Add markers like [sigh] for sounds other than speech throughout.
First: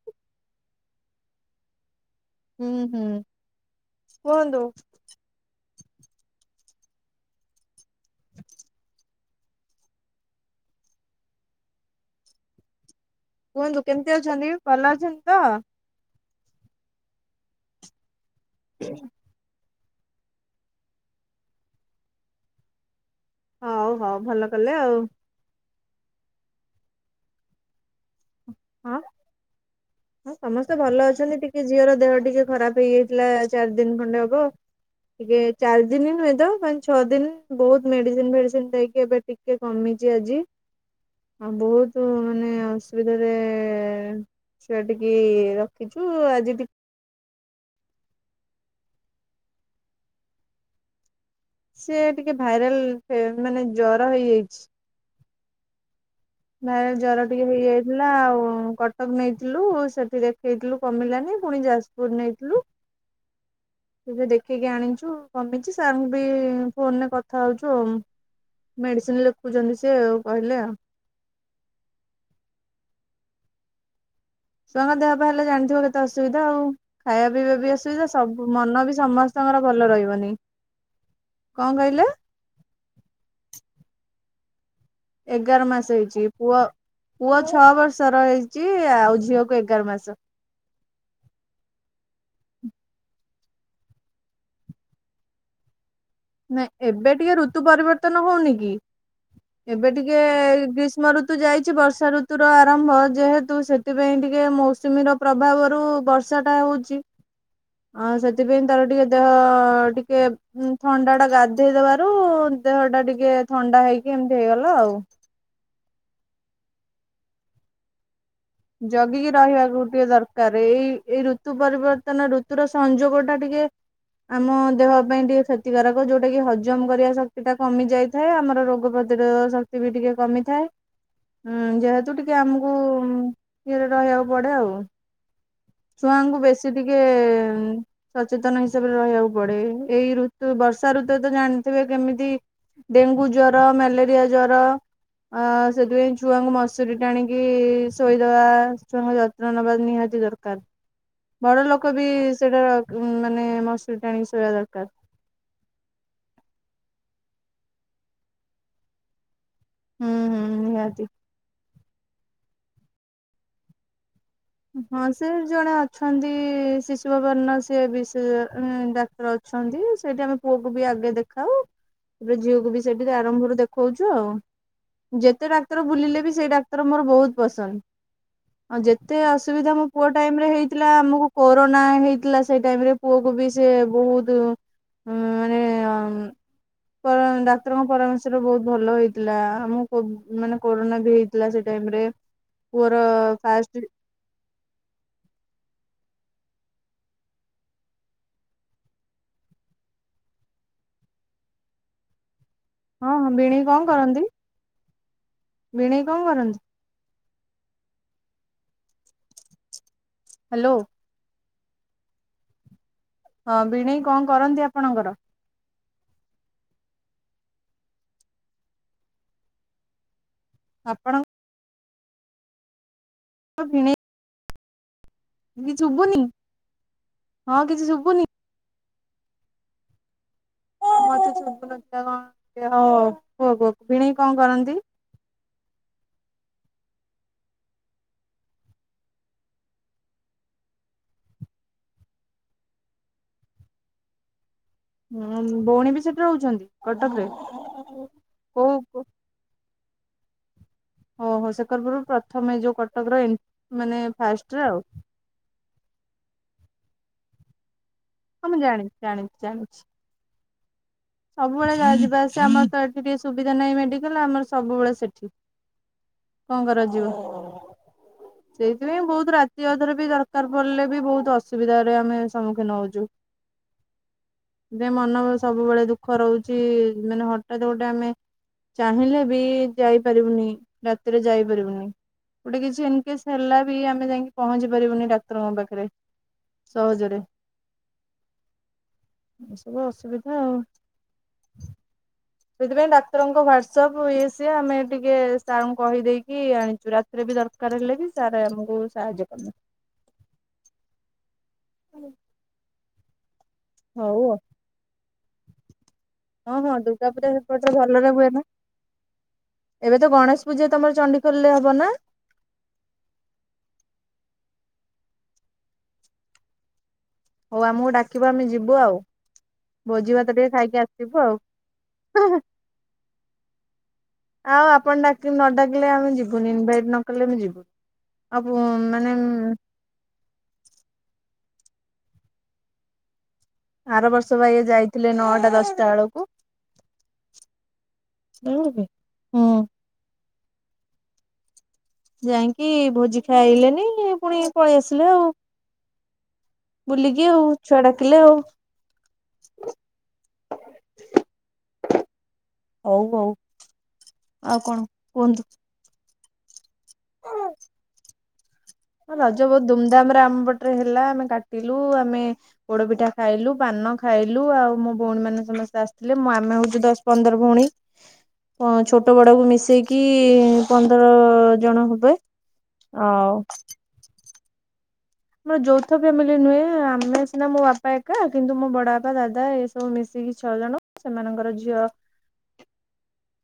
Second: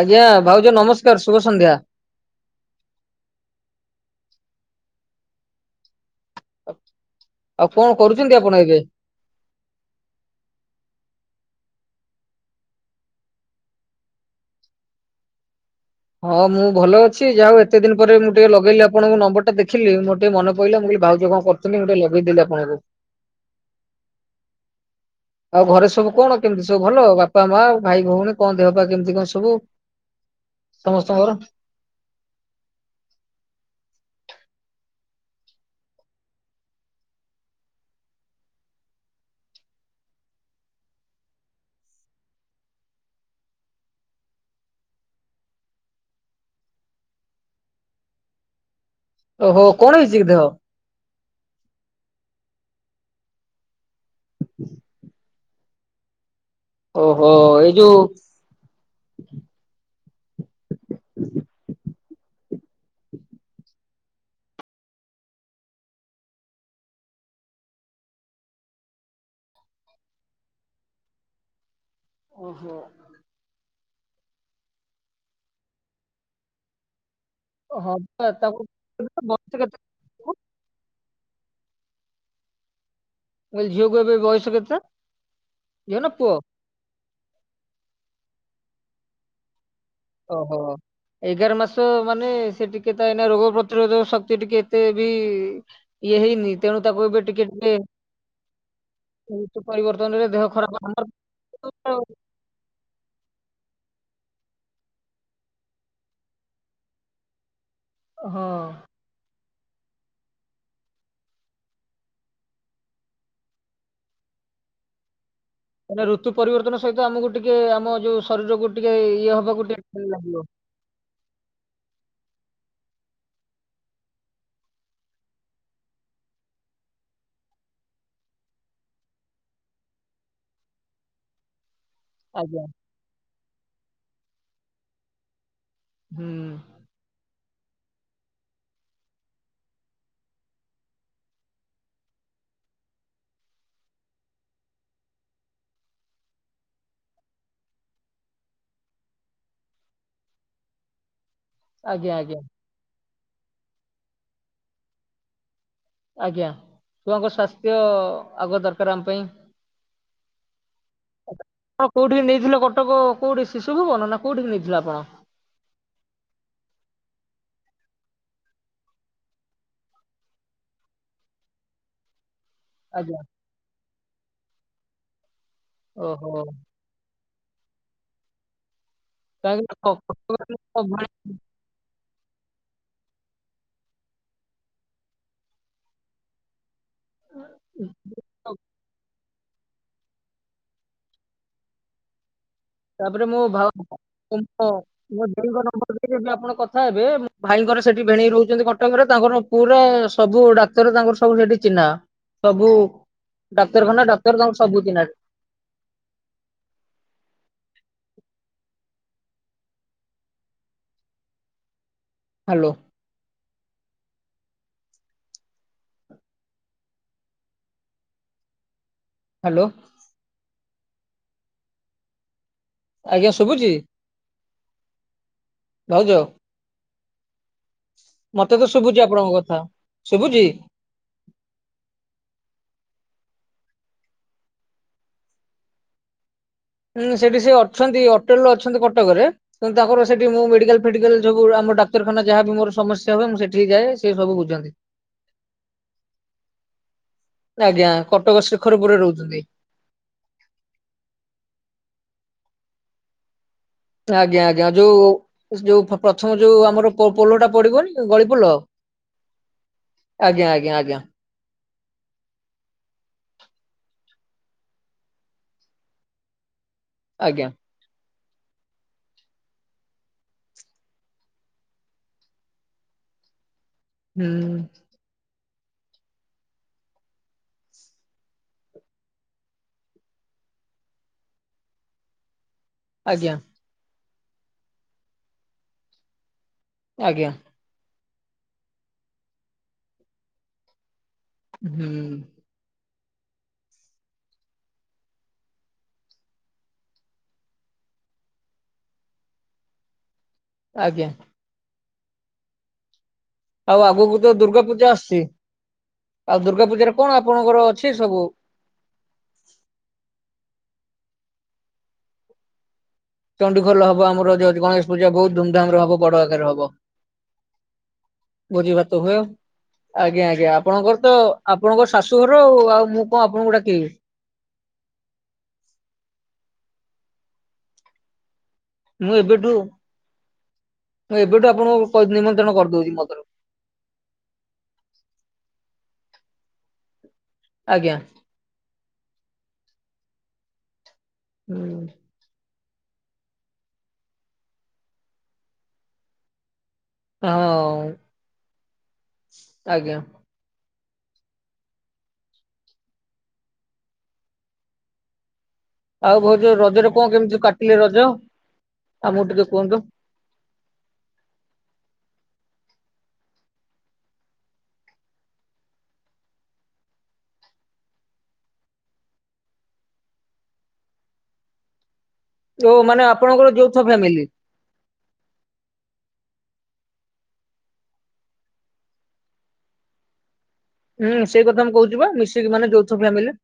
ଆଜ୍ଞା ଭାଉଜ ନମସ୍କାରେ ଶୁଭ ସନ୍ଧ୍ୟା। ହୁଁ ହୁଁ କୁଅନ୍ତୁ? ଆଉ କଣ କରୁଚନ୍ତି ଆପଣ ଏବେ? କୁଅନ୍ତୁ କେମିତି ଅଛନ୍ତି ଭଲ ଅଛନ୍ତି ତ? ହଁ ମୁଁ ଭଲ ଅଛି ଯାହା ହଉ ଏତେ ଦିନି ପରେ ମୁଁ ଟିକେ ଲଗେଇଲି ଆପଣଙ୍କୁ ନମ୍ବର ଟା ଦେଖି ଦେଖିଲି ମୋ ଟିକେ ମନ ପିଇଲାମୁଁ କହିଲି ଭାଉଜ କଣ କରୁଚନ୍ତି ମୁଁ ଟେ ଲଗେଇ ଦେଲି ଆପଣଙ୍କୁ। ହଉ ହଉ ଭଲ କଲେ ଆଉ। ଆଉ ଘରେ ସବୁ କଣ କେମିତି ସବୁ ଭଲ ବାପା ମା ଭାଇ ଭଉଣୀ କଣ ଦେହ ପା ହଁ କେମିତି କଣ ସବୁ? ହଁ ସମସ୍ତେ ଭଲ ସମସ୍ତଙ୍କର ଅଛନ୍ତି ଟିକେ ଝିଅର ଦେହ ଟିକେ ଖରାପ ହେଇଯାଇଥିଲା ଚାରି ଦିନି ଖଣ୍ଡେ ହବ। ଟିକେ ଚାରି ଦିନି ନୁହେଁ ତ ମାନେ ଛଅ ଦିନି ବହୁତୁ ମେଡିସିନ ଫେଡିସିନ ଦେଇକି ଏବେଟି ଟିକେ କମିଚି ଆଜି ଆଉ ବହୁତୁ ମାନେ ଅସୁବିଧାରେ ଛୁଆ ଟିକି ରଖିଚୁ ଆଜି ଓହୋ କଣ ହେଇଚି କି ଦେହ? ସେ ଟିକେ ଭାଇରାଲ ମାନେ ଜର ହେଇଯାଇଚି। ନାଇ ଜର ଓହୋ ଟିକେ ଏଇ ଯୋଉ ହେଇଯାଇଥିଲା ଆଉ କଟକ ନେଇଥିଲୁ ସେଠି ଦେଖେଇଥିଲୁ କମିଲାନି ପୁଣି ଯାଜପୁରୁ ନେଇଥିଲୁ। ତବେ ଦେଖିକି ଆଣିଚୁ କମିଚି ସାରର୍ଙ୍କୁ ବି ଫୋନ ରେ କଥା ହଉଚୁ ଆଉ। ମେଡିସିନ ଲେଖୁଚନ୍ତି ସେ ଆଉ କହିଲେ ଆଉ। ଓହୋ। ଛୁଆଙ୍କ ଦେହ ପା ହେଲେ ଜାଣିଥିବ କେତେ ଅସୁବିଧା ଆଉ। ଖାଇବା ପିଇବା ବି ହଁ ଅସୁବିଧା ପା ସବୁ ତାକୁ ମନ ବି ବୟସ ସମସ୍ତଙ୍କର କେତେ? ଭଲ ରହିବନି। ମୁଁ କଣ କହିଲେ? ମୁଁ କହିଲି ଝିଅକୁ ଏବେ ବୟସ କେତେ? ଏଗାର ଝିଅ ମାସେ ନା ହେଇଚି ପୁଅ ପୁଅ ଛଅ ବର୍ଷର ହେଇଚି ଆଉ ଝିଅକୁ ଏଗାର ମାସ। ଅହ। ଏଗାର ମାସ ମାନେ ସେ ଟିକେ ତ ଏଇନା ରୋଗ ପ୍ରତିରୋଧ ଶକ୍ତି ଟିକେ ଏତେ ବି ଇଏ ହେଇନି ତେଣୁ ନାଇ ତାକୁ ଏବେ ଟିକେ ଋତୁ ପରିବର୍ତ୍ତନ ହଉନି କି? ଋତୁ ଏବେ ଟିକେ ପରିବର୍ତ୍ତନରେ ଦେହ ଖରାପ ଆମର ଗ୍ରୀଷ୍ମ ଋତୁ ଯାଇଚି ବର୍ଷା ଋତୁ ତୁର ଆରମ୍ଭ ଯେହେତୁ ସେଥିପାଇଁ ଟିକେ ମୌସୁମୀର ପ୍ରଭାବରୁ ବର୍ଷା ଟା ହେଉଚି। ଆଁ ହଁ ସେଥିପାଇଁ ତାର ଟିକେ ଦେହ ଟିକେ ଥଣ୍ଡା ଟା ଗାଧେଇଦବାରୁ ଦେହ ଟା ଟିକେ ଥଣ୍ଡା ହେଇକି ଏମିତି ହେଇଗଲା ଆଉ। ମାନେ ଋତୁ ପରିବର୍ତ୍ତନ ସହିତ ଆମକୁ ଟିକେ ଆମ ଯୋଉ ଶରୀରକୁ ଟିକେ ଇଏ ଜଗିକି ହବାକୁ ରହିବାକୁ ଟିକେ ଲାଗିବ ଦରକାରେ ଏଇ ଏଇ ଋତୁ ଋତୁ ପରିବର୍ତ୍ତନ ଋତୁର ସଂଯୋଗ ଟା ଟିକେ ଆମ ଦେହ ପାଇଁ ଟିକେ କ୍ଷତିକାରକ ଯୋଉଟା କି ହଜମ କରିବା ଶକ୍ତି ଟା କମି ଯାଏ। ଥାଏ ଆମର ରୋଗ ପ୍ରତିରୋଧ ଶକ୍ତି ବି ଟିକେ କମିଥାଏଁ ଯେହେତୁ ତୁ ଟିକେ ଆଜ୍ଞା ଆମକୁ ଏରେ ରହିବାକୁ ପଡେ। ଆଉ ହୁଁ ଛୁଆଙ୍କୁ ବେଶୀ ଟିକେ ସଚେତନ ହିସାବରେ ରହିବାକୁ ପଡେ ଏଇ ଋତୁ ବର୍ଷା ଋତୁ ତ ଜାଣିଥିବେ କେମିତି ଡେଙ୍ଗୁ ଜର ମ୍ୟାଲେରିଆ ଜର। ଆ ସେଥିପାଇଁ ଛୁଆଙ୍କୁ ମସୁରୀ ଟାଣିକି। ଶୋଇଦବା ଛୁଆଙ୍କ ଯତ୍ନ ନବା ନିହାତି ଦରକାର ବଡ ଲୋକ ବି ଆଜ୍ଞା ଆଜ୍ଞା ସେଟା। ଉଁ ମାନେ ମସୁରୀ ଟା ଆଣିକି ଶୋଇବା ଦରକାର। ଆଜ୍ଞା ଛୁଆଙ୍କ ସ୍ୱାସ୍ଥ୍ୟ ଆଗ ଦରକାର ଆମ ପାଇଁ। ହୁଁ ହୁଁ ନିଆତି। ଆପଣ କୋଉଠି ନେଇଥିଲେ କଟକ କୋଉଠି ଶିଶୁ ଭୁବନ ନା କୋଉଠିିକି ନେଇଥିଲା ଆପଣ। ହୁଁ ସେ ଜଣେ ଅଛନ୍ତି ଶିଶୁ ଭବନ ର ସିଏ ବିଶେଷ ଡାକ୍ତର ଅଛ ଅଛନ୍ତି ସେଇଠି ଆମେ ପୁଅକୁ ବି ଆଗେ ଦେଖାଉ ଏବେ ଝିଅକୁ ବି। ସେଇଠି ତ ଆଜ୍ଞା ଆରମ୍ଭରୁ ଦେଖଉଛୁ ଆଉ ଯେତେ ଡାକ୍ତର ବୁଲିଲେ ବି ଓହୋ ସେଇ ଡାକ୍ ଡାକ୍ତର ମୋର ବହୁତ ପସନ୍ଦ। ଯେତେ କାହିଁକି ଅସୁବିଧା ନା ମୋ କ- ପୁଅ ଟାଇମ୍ ରେ କଟକରେ ମୋ ହେଇଥିଲା ଆମକୁ କ କରୋନା ହେଇଥିଲା ସେଇ ଟାଇମ ରେ ପୁଅ କି ବି ସେ ବହୁତ ଉଁ ମାନେ। କାରଣ ଡାକ୍ତରଙ୍କ ଭା- ପରାମର୍ଶରେ ବହୁତ ଭଲ ହେଇଛି। ହେଲା ଆମୁକୁ କୋଭ୍ କରୋନା ବି ହେଇଥିଲା ସେ ଟାଇମରେ ପୁଅ ର ତାପରେ ମୋ ଭାଉ ଫାଷ୍ଟ ମୋ ମୋ ଭେଣେଇ ଙ୍କର ନମ୍ବର ଦେବି ଆପଣ କଥା ହେବେ ମୋ ଭାଇଙ୍କର ସେଠି ଭେଣେଇ ରହୁଛନ୍ତି କଟକରେ ତାଙ୍କର। ପୁରା ସବୁ ଡାକ୍ତର ତାଙ୍କର ସବୁ ସେଠି ଚିହ୍ନା ସବୁ। ହଁ ହଁ ଭିଣେଇ କଣ ଡାକ୍ତରଖାନା କରନ୍ତି ଡାକ୍ତର ତାଙ୍କ ସବୁ ଚିହ୍ନା ସେ ଭିଣେଇ କଣ କରନ୍ତି? ହ୍ୟାଲୋ। ହାଲୋ। ହଁ ଭିଣେଇ କଣ କରନ୍ତି ଆପଣଙ୍କର? ହାଲୋ। ଆପଣଙ୍କ ଆଜ୍ଞା ଶୁଭୁଛି। ଭିଣେଇ କିଛି ଭାଉଜ ଶୁଭୁନି ହଁ କିଛି ଶୁଭୁନି। ମତେ ତ ଶୁଭୁଛି ଆପଣଙ୍କ କଥା ଶୁଭୁଛି। ମତେ ଶୁଭୁ ନଥିଲା କଁ ହଉ କୁହ କୁହ ଭିଣେଇ କଣ କରନ୍ତି? ହୁଁ ସେଠି ସେ ଅଛନ୍ତି ଅରଟେଲ୍ ରେ ଅଛନ୍ତି କଟକରେ। କିନ୍ତୁ ତାଙ୍କର ସେଠି ମୁଁ ମେଡାକାଲ୍ ଫେଡିକାଲ୍ ସବୁ ଆମ ଡାକ୍ତରଖାନା ଯାହା ବି ମୋର ସମସ୍ୟା ହଏ ମୁଁ ସେଠି କି ଯାଏ ସେ ସବୁ ବୁଝନ୍ତି। ହଁ ଭଉଣୀ ବି ସେଠି ରହୁଛନ୍ତି କଟକ ରେ। ଆଜ୍ଞା କଟକ ରେ ଶିଖରପୁରରେ ରହୁଛନ୍ତି। ଓହୋ ଶେଖରପୁରୁ ପ୍ରଥମେ ଯୋଉ କଟକର ଏନ ଆଜ୍ଞା ଆଜ୍ଞା ଯୋଉ ଯୋଉ ପ୍ରଥମ ଯୋଉ ଆମର ପୋ ପୋଲ ଟା ପଡିବ। ହ ମୁଁ ଜାଣିଛୁ ଜାଣିଛୁ ଜାଣିଛି। ଆଜ୍ଞା ଆଜ୍ଞା ଆଜ୍ଞା। ସବୁବେଳେ ଯାଏ ଯିବା ଆସିବା ଆମର ତ ଏଠି ଟିକେ ସୁବିଧା ନାହିଁ ମେଡିକାଲ ଆମର ସବୁବେଳେ ସେଠି। କଁ କରାଯିବ। ଆଜ୍ଞା। [inaudible] ସେଇଥିପାଇଁ ବହୁତ ରାତି ଅଧରେ ବି ଦରକାର ପଡିଲେ ବି ବହୁତ ଅସୁବିଧାରେ ଆମେ ସମ୍ମୁଖୀନ ହଉଛୁ। [inaudible] ହୁଁ। ଏ ମନ ସବୁବେଳେ ଦୁଃଖ ରହୁଛି ମାନେ ହଠାତ ଗୋଟେ ଆମେ। ଚାହିଁଲେ ବି ଯାଇପାରିବୁନି ରାତିରେ ଯାଇପାରିବୁନି। ଗୋଟେ କିଛି ଇନକେଶ୍ ଆଜ୍ଞା ହେଲା ବି ଆମେ ଯାଇକି ପହଞ୍ଚି ପାରିବୁନି ଡାକ୍ତରଙ୍କ ପାଖରେ। ସହଜରେ। ଆଜ୍ଞା ଏସବୁ ଅସୁବିଧା ଆଉ। ହୁଁ। ସେଇଥିପାଇଁ ଡାକ୍ତରଙ୍କ ହ୍ୱାଟସଆପ୍ ଇଏ ସିଏ ଆମେ ଟିକେ ସାରଙ୍କୁ କହିଦେଇକି ଆଣିଛୁ। ରାତି ରାତିରେ ବି ଦରକାର ହେଲେ ବି ସାର ଆମକୁ ସାହାଯ୍ୟ କରିବେ। ଆଜ୍ଞା। [inaudible] ଆଉ ଆଗକୁ ହଉ ତ ଦୁର୍ଗା ପୂଜା ଆସୁଛି। ଆଉ ହଁ ହଁ ପୂଜାରେ କଣ ଦୁର୍ଗା ପୂଜା ଆପଣଙ୍କର ସେପଟରେ ଅଛି ଭଲରେ ସବୁ ହୁଏ ନା। ଏବେ ତ ଗଣେଶ ପୂଜା ତମର ଚଣ୍ଡିଖୋଲ ରେ ହବ ନା। ଚଣ୍ଡିଖୋଲରେ ହବ ଆମର ଯୋଉ ଗଣେଶ ପୂଜା ବହୁତ ଧୁମଧାମରେ ହବ, ବଡ ଆକାରରେ ହବ। ହଉ ଆମକୁ ଡାକିବ ଆମେ ଭୋଜି ଯିବୁ ଭାତ ଆଉ। ହୁଏ ଭୋଜି ଆଜ୍ଞା ଭାତ ଟିକେ ଆଜ୍ଞା ଖାଇକି ଆପଣଙ୍କର ତ ଆସିବୁ ଆପଣଙ୍କର ଆଉ ଶାଶୁଘର ଆଉ ମୁଁ କଣ ଆପଣଙ୍କୁ ଡାକିବି। ଆଉ ଆପଣ ଡାକି ନ ଡାକିଲେ ଆମେ ଯିବୁନି। ଇନଭାଇଟ୍ ନ କଲେ ଆମେ ଯିବୁନି। ଆପ ମୁଁ ଏବେଠୁ ମୁଁ ଏବେଠୁ ଆପଣଙ୍କୁ କହି ନିମନ୍ତ୍ରଣ କରିଦଉଛି ମୋ ତରଫରୁ। ଆର ବର୍ଷବା ଇଏ ଯାଇଥିଲେ ନଅଟା ଦଶଟା ବେଳକୁ। ଆଜ୍ଞା। ଜଣ ହୁଁ [unintelligible] [inaudible] ଯାଇଁକି ଭୋଜି ଖାଇଲେନି ଇଏ ପୁଣି ପଳେଇ ଆସିଲେ ଆଉ। ବୁଲିକି ଆଉ ଛୁଆ ହଁ, ଡାକିଲେ ଆଉ ଆଜ୍ଞା। ହଉ ହଉ, ଆଉ କଣ କୁହନ୍ତୁ? ଆଉ ଏବର୍ଷ ରଜରେ କଣ କେମିତି କାଟିଲେ ରଜ? ଆମକୁ ଟିକେ ରଜ ବହୁତ କୁହନ୍ତୁ ଧୁମଧାମ ରେ ଆମ ପଟରେ ହେଲା ଆମେ କାଟିଲୁ। ଆମେ ପୋଡ ପିଠା ଖାଇଲୁ, ପାନ ଖାଇଲୁ, ଆଉ ମୋ ଭଉଣୀ ମାନେ ସମସ୍ତେ ଆସିଥିଲେ ମୁଁ ଆମେ ହଉଛୁ ଦଶ ପନ୍ଦର ଭଉଣୀ। ଛୋଟ ବଡକୁୁ ମିଶେଇକି ପନ୍ଦର ଜଣ ହେବେ। ଓ ମାନେ ଆଉ ଆପଣଙ୍କର ଯୌଥ ଫ୍ୟାମିଲି। ଆମର ଯୌଥ ଫ୍ୟାମିଲି ନୁହେଁ ଆମେ ସିନା ମୋ ବାପା ଏକା, କିନ୍ତୁ ମୋ ବଡ ବାପା ଦାଦା ଏସବୁ ମିଶିକି ଛଅ ଜଣ। ହୁଁ ସେଇ ସେମାନଙ୍କର କଥା ମୁଁ ଝିଅ କହୁଛି ବା ମିଶିକି ମାନେ ଯୋଉ ଫ୍ୟାମିଲି।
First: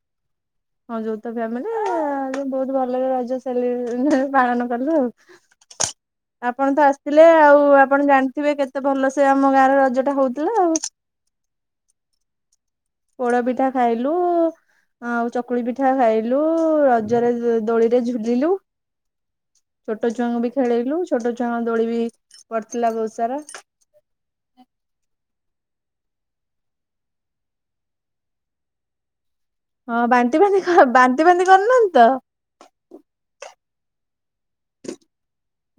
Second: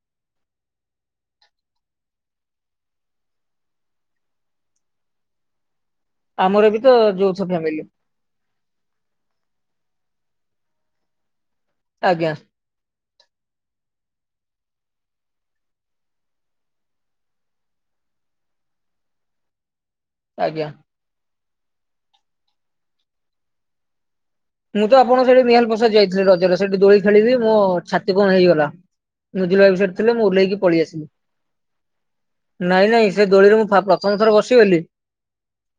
ହଁ ଯୌଥ ଫ୍ୟାମିଲି ବହୁତ ଭଲରେ ରଜ ସେଲି ପାଳନ କଲୁ ଆଉ। ଆମର ଆପଣ ବି ତ ଆସିଥିଲେ, ଯୌଥ ଆଉ ଫ୍ୟାମିଲି। ଆପଣ ଜାଣିଥିବେ କେତେ ଭଲ ସେ ଆମ ଗାଁରେ ରଜଟା ହଉଥିଲା ଆଉ। ଆଜ୍ଞା। ପୋଡ ପିଠା ଖାଇଲୁ। ଆଉ ଚକୁଳି ପିଠା ଖାଇଲୁ ରଜରେ ଦୋଳିରେ ଝୁଲିଲୁ। ଛୋଟ ଛୁଆଙ୍କୁ ବି ଆଜ୍ଞା। ଖେଳେଇଲୁ, ଛୋଟ ଛୁଆଙ୍କ ଦୋଳି ବି ପଡ଼ିଥିଲା ବହୁତ ସାରା। ମୁଁ ତ ଆପଣଙ୍କ ସେଠି ମିହାଲ ପ୍ରସାଦ ଯାଇଥିଲି ରଜରେ, ସେଠି ଦୋଳି ଖେଳିଲି ମୋ ଛାତି କଣ ହେଇଗଲା। ସେଠି ହଁ ଥିଲେ ମୁଁ ବାନ୍ତି ଓହ୍ଲେଇକି ବାନ୍ତି ପଳେଇ ଆସିଲି। ବାନ୍ତି ବାନ୍ତି କରୁନାହାନ୍ତି ନାଇଁ ନାଇଁ ସେ ଦୋଳିରେ ମୁଁ ପା ପ୍ରଥମ ଥର ବସିଗଲି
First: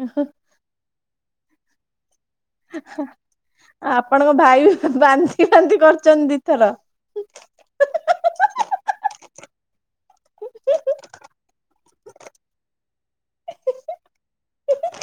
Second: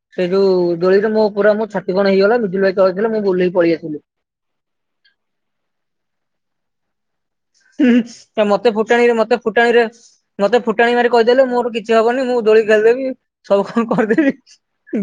ତ? ସେଇଠୁ ଦୋଳିରେ ମୋ ପୁରା ମୋ ଛାତି କଣ ହେଇଗଲା ବିଜୁଭାଇ ତଳେ ଥିଲେ ମୁଁ ଓହ୍ଲେଇଲି। ଆପଣଙ୍କ ଭାଇ ବାନ୍ତି ଫାନ୍ତି କରିଛନ୍ତି ଦିଥର। ମତେ ଫୁଟାଣୀରେ ମତେ ଫୁଟାଣୀରେ ମତେ ଫୁଟାଣି ମାରି କହିଦେଲେ ମୋର କିଛି ହବନି ମୁଁ ଦୋଳି ଖେଳିଦେବି ସବୁ କଣ କରିଦେବି।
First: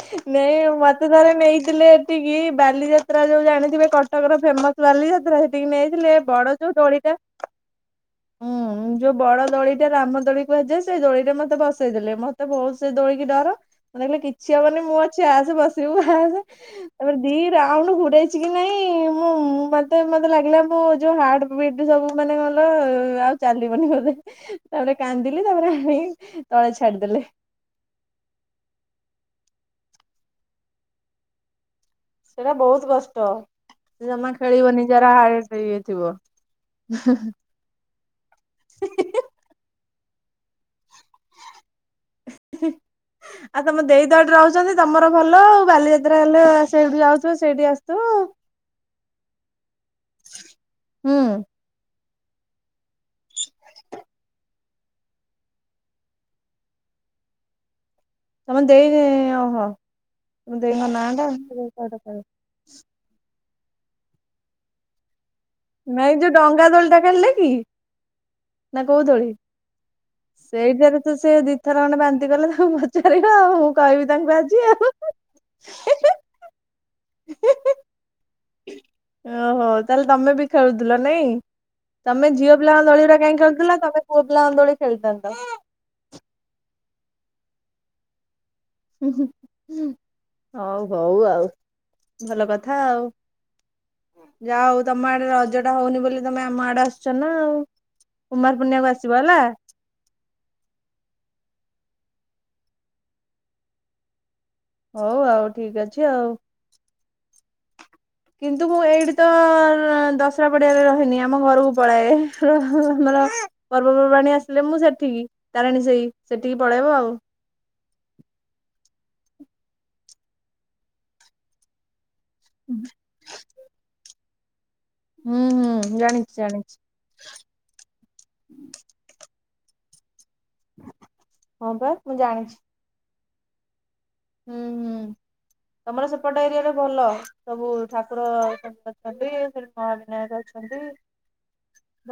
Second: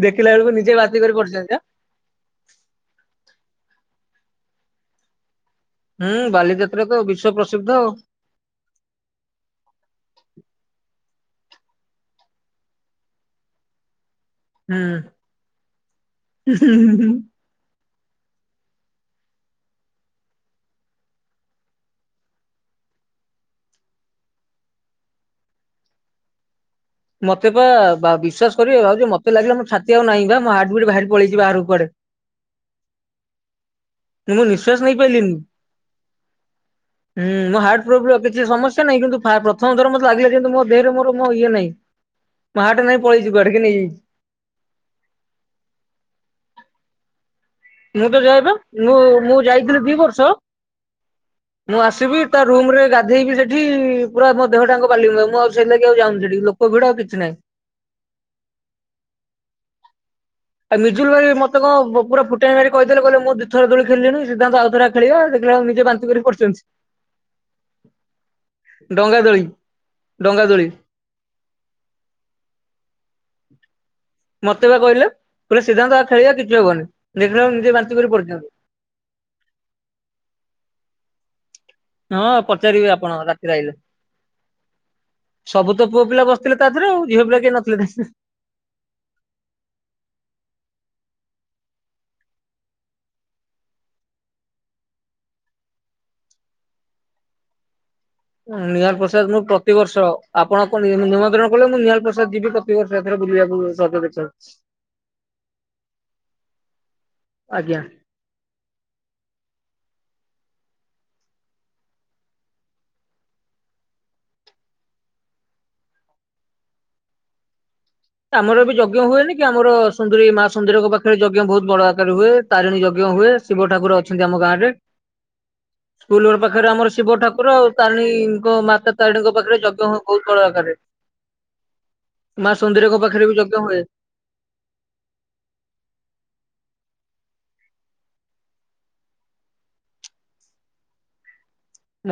ଦେଖିଲା ନେ ବେଳକୁ ନିଜେ ବାନ୍ତି ମତେ କରି ଥରେ ପଡିଛନ୍ତି ବା ନେଇଥିଲେ ସେଠିକି ବାଲିଯାତ୍ରା ଯୋଉ ଜାଣିଥିବେ, କଟକର ଫେମସ ବାଲିଯାତ୍ରା ସେଠିକି ହୁଁ, ନେଇଥିଲେ ବାଲିଯାତ୍ରା ତ ବିଶ୍ଵ ପ୍ରସିଦ୍ଧ ଆଉ। ଉଁ ଯୋଉ ବଡ ଦୋଳି ଟା ରାମ ଦୋଳି କୁହାଯାଏ, ସେଇ ଦୋଳିରେ ମତେ ବସେଇ ଦେଲେ। ମତେ ବହୁତ ସେ ଦୋଳିକି ଡର। ମତେ କହିଲେ କିଛି ହବନି ମୁଁ ଅଛି ଆସେ, ବସିବୁ ଆସେ। ହୁଁ ତାପରେ ଦି ରାଉଣ୍ଡ ଘୁରେ ଚିକି ନାଇଁ, ମୁଁ ମତେ-ମତେ ଲାଗିଲା ମୁଁ ଯୋଉ ହାର୍ଟ ବିଟ୍, ସବୁ ମାନେ କଣକଇଲ ଆଉ ଚାଲିବନି ବୋଧେ। ତାପରେ କାନ୍ଦିଲି, ତାପରେ ଆଣିକି ତଳେ ଛାଡିଦେଲେ। ତେବା ବା-ବିଶ୍ୱାସ କରିବେ, ଭାଉଜ ମତେ ଲାଗିଲା ମୋ ଛାତିଆଉ ନାହିଁ ବା, ମୋ ହାଟ ବିଟ୍ ବାହାରି ପଳେଇଛି ବାହାରକୁ କୁଆଡେ। ସେଇଟା ବହୁତ କଷ୍ଟ। ଜମା ମୁଁ ନିଶ୍ୱାସ ଖେଳିବନି ନେଇ ଯାର ପାଇଲିନି। ହାର୍ଟ୍ ଇଏ ଥିବ। ପୁଅ ପିଲା କିଛି ସମସ୍ୟା ନାହିଁ, କିନ୍ତୁ ଫା-ପ୍ରଥମଥର ମୋତେ ଲାଗିଲା ଯେମିତି ମୋର ଦେହରେ ମୋର ମୋ ଇଏ ନାହିଁ। ମୋ ହାର୍ଟ୍ ନାଇଁ, ପଳେଇଛିକୁଆଡେ, କିଏ ନେଇଯାଇଛି। ଏତେବାଟରୁ ଆଉଚନ୍ତି, ତମର ଭଲ ଆଉ। ବାଲିଯାତ୍ରା ହେଲେ ସେଇଠୁ ଯାଉଥିବ ସେଇଠି ଆ ମୁଁ ତ ଯାଏବା। ମୁଁ-ମୁଁ ଯାଇଥିଲି ଦି ବର୍ଷ ହୁଁ। ମୁଁ ଆସିବି ତା ରୁମ୍ ରେ ଗାଧେଇବି ସେଠି, ପୁରା ମୋ ଦେହ ଟାଙ୍କ ବାଲିି, ମୁଁ ଆଉ ସେଇତିଲାଗି ଆଉ ଯାଉନି ସେଠି। ଲୋ କଭିଡ, ଆଉ କିଛି ନାହିଁ। ତମେ ଦେଇ ଓହୋ। ତମେ ଆଉ ଦେଇଙ୍କ ମିଜୁଲ ନାଁ ଭାଇ ମତେ କଣ ଟା? ପୁରା ଫୁଟାଣି ମାରିକି କହିଦେଲେ, କଲେ ମୁଁ ଦିଥର ଦୋଳି ଖେିଳିଲିଣି। ସିଧାନ୍ତ ଆଉଥରେ ନାଇଁ ଯୋଉ ଡଙ୍ଗା ଦୋଳି ଟା ଖେଳିଲେ କି? ନା ଡଙ୍ଗା କୋଉଦୋଳି? ଦୋଳି ଡଙ୍ଗା ଦୋଳି ସେଇଠାରେ ତ ସେ ଦି ଦି ଥର ଖଣ୍ଡେ ବାନ୍ତିି କଲେ, ତାକୁ ପଚାରିବ ଆଉ। କହିବି ତାଙ୍କୁ ଆଜି ମତେ ବା ଆଉ। କହିଲେ। କହିଲେ ସିଦ୍ଧାନ୍ତ ଆ ଖେଳିବା କିଛି ହବନି। ଦେଖିଲା ବେଳକୁ ନିଜେ ବାନ୍ତି କରି ପଡିଛନ୍ତି। ଓହୋ ତାହଲେ ତମେ ବି ଖେଳୁଥିଲ। ନାଇଁ? ହଁ ତମେ ଝିଅ ପିଲାଙ୍କ ପଚାରିବେ ଦୋଳି ଆପଣ ଗୁଡା କାହିଁ ରାତିରେ ଆଇଲେ। ଖେଳୁଥିଲ? ତମେ ପୁଅ ପିଲାଙ୍କ ଦୋଳି ଖେଳିଥାନ୍ତ। ସବୁ ତ ପୁଅ ପିଲା ବସିଥିଲେ ତା ଦେହରେ ଆଉ। ଝିଅ ପିଲା କେହି ନଥିଲେ। ହଉ ହଉ ଆଉ। ଭଲ କଥା ଆଉ। ଯା ହୋଉ ତମ ଆଡେ ରଜ ଟା ହଉନି ବୋଲି, ତମେ ଆମ ଆଡେ ଆସୁଛ ନା ଆଉ। କୁମାର ପୂର୍ଣ୍ଣିମାକୁ ନିଆଲ ଆସିବ ପ୍ରସାଦ ହେଲା ମୁଁ ପ୍ରତିବର୍ଷ, ଆପଣ କଣ ନିମନ୍ତ୍ରଣ କଲେ ମୁଁ ନିଆଲ ପ୍ରସାଦ ଯିବି ପ୍ରତିବର୍ଷ, ଏଥର ବୁଲିବାକୁ ରଜ ଦେଖିବାକୁ। [inaudible] ହଉ ଆଉ, ଠିକ୍ ଅଛି ଆଉ। ଆଜ୍ଞା। କିନ୍ତୁ ମୁଁ ଏଇଠି ତ ଦଶରା ପଡିଆରେ ରହିନି, ଆମ ଘରକୁ ପଳାଏ। ଆମର ପର୍ବପର୍ବାଣୀ ଆସିଲେ ମୁଁ ସେଠିକି, ତାରିଣୀ ସେଇ, ସେଠିକି ପଳେଇବ ଆଉ। ଆମର ବି ଯଜ୍ଞ ହୁଏନି, କି ଆମର ସୁନ୍ଦରେଇ ମା ସୁନ୍ଦରେଇଙ୍କ ପାଖରେ ଯଜ୍ଞ ବହୁତ ବଡ ଆକାରରେ ହୁଏ। ତାରିଣୀ ଯଜ୍ଞ ହୁଏ। ଶିବ ଠାକୁର ଅଛନ୍ତି ଆମ ଗାଁରେ। ହୁଁ ହୁଁ ସ୍କୁଲ ଜାଣିଛି ଘର ପାଖରେ ଜାଣିଛି ଆମର ଶିବ ଠାକୁର ଆଉ ତାରିଣୀଙ୍କ ମାତା ତାରିଣୀଙ୍କ ପାଖରେ ଯଜ୍ଞ ହୁଏ ବହୁତ ବଡ ଆକାରରେ। ହଁ ପା ମୁଁ ଜା ମା ସୁନ୍ଦିରେଇଙ୍କ ପାଖରେ ବି ଯଜ୍ଞ ହୁଏ। ହୁଁ ହୁଁ। ତମର ସେପଟ ଏରିଆ ଟା ଭଲ। ସବୁ ଠାକୁର ସବୁ ଅଛନ୍ତି। ସେଟି ମହାବିନାୟକ ଅଛନ୍ତି।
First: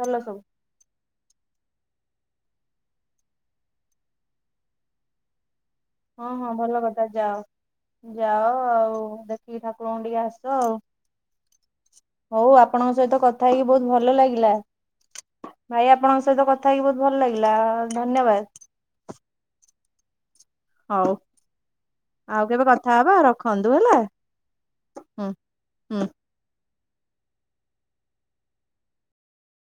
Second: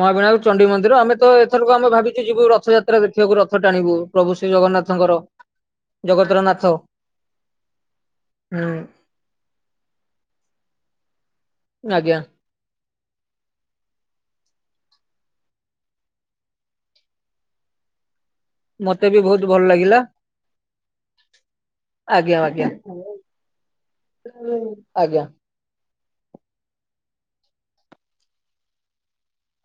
ଭଲ ସବୁ ଚଣ୍ଡୀ ମନ୍ଦିର, ଆମେ ତ ଏଥରକୁ ଆମେ ଭାବିଯୁ ଯିବୁ ରଥଯାତ୍ରା ଦେଖିବାକୁ, ରଥ ଟାଣିବୁ, ପ୍ରଭୁ ଶ୍ରୀ ଜଗନ୍ନାଥଙ୍କର। ହଁ ଜଗତର ହଁ ନାଥ ଭଲ କଥା ଯାଅ। ଯାଅ ହୁଁ ଆଉ ଦେଖିକି ଠାକୁରଙ୍କୁ ଟିକେ ଆସ ଆଉ। ଆଜ୍ଞା। ହଉ ଆପଣଙ୍କ ସହିତ କଥା ହେଇକି ବହୁତ୍ ଭଲ ଲାଗିଲା। ଭାଇ ଆପଣଙ୍କ ସହିତ କଥା ହେଇକି ବହୁତ୍ ଭଲ ଲାଗିଲା ଧନ୍ୟବାଦ୍ ମତେ ବି ବହୁତ୍ ଭଲ ଲାଗିଲା ହଉ ଆଜ୍ଞା ଆଉ କେବେ ଆଜ୍ଞା କଥା ହବା ରଖନ୍ତୁ ହେଲା ଆଜ୍ଞା। ହୁଁ ହଁ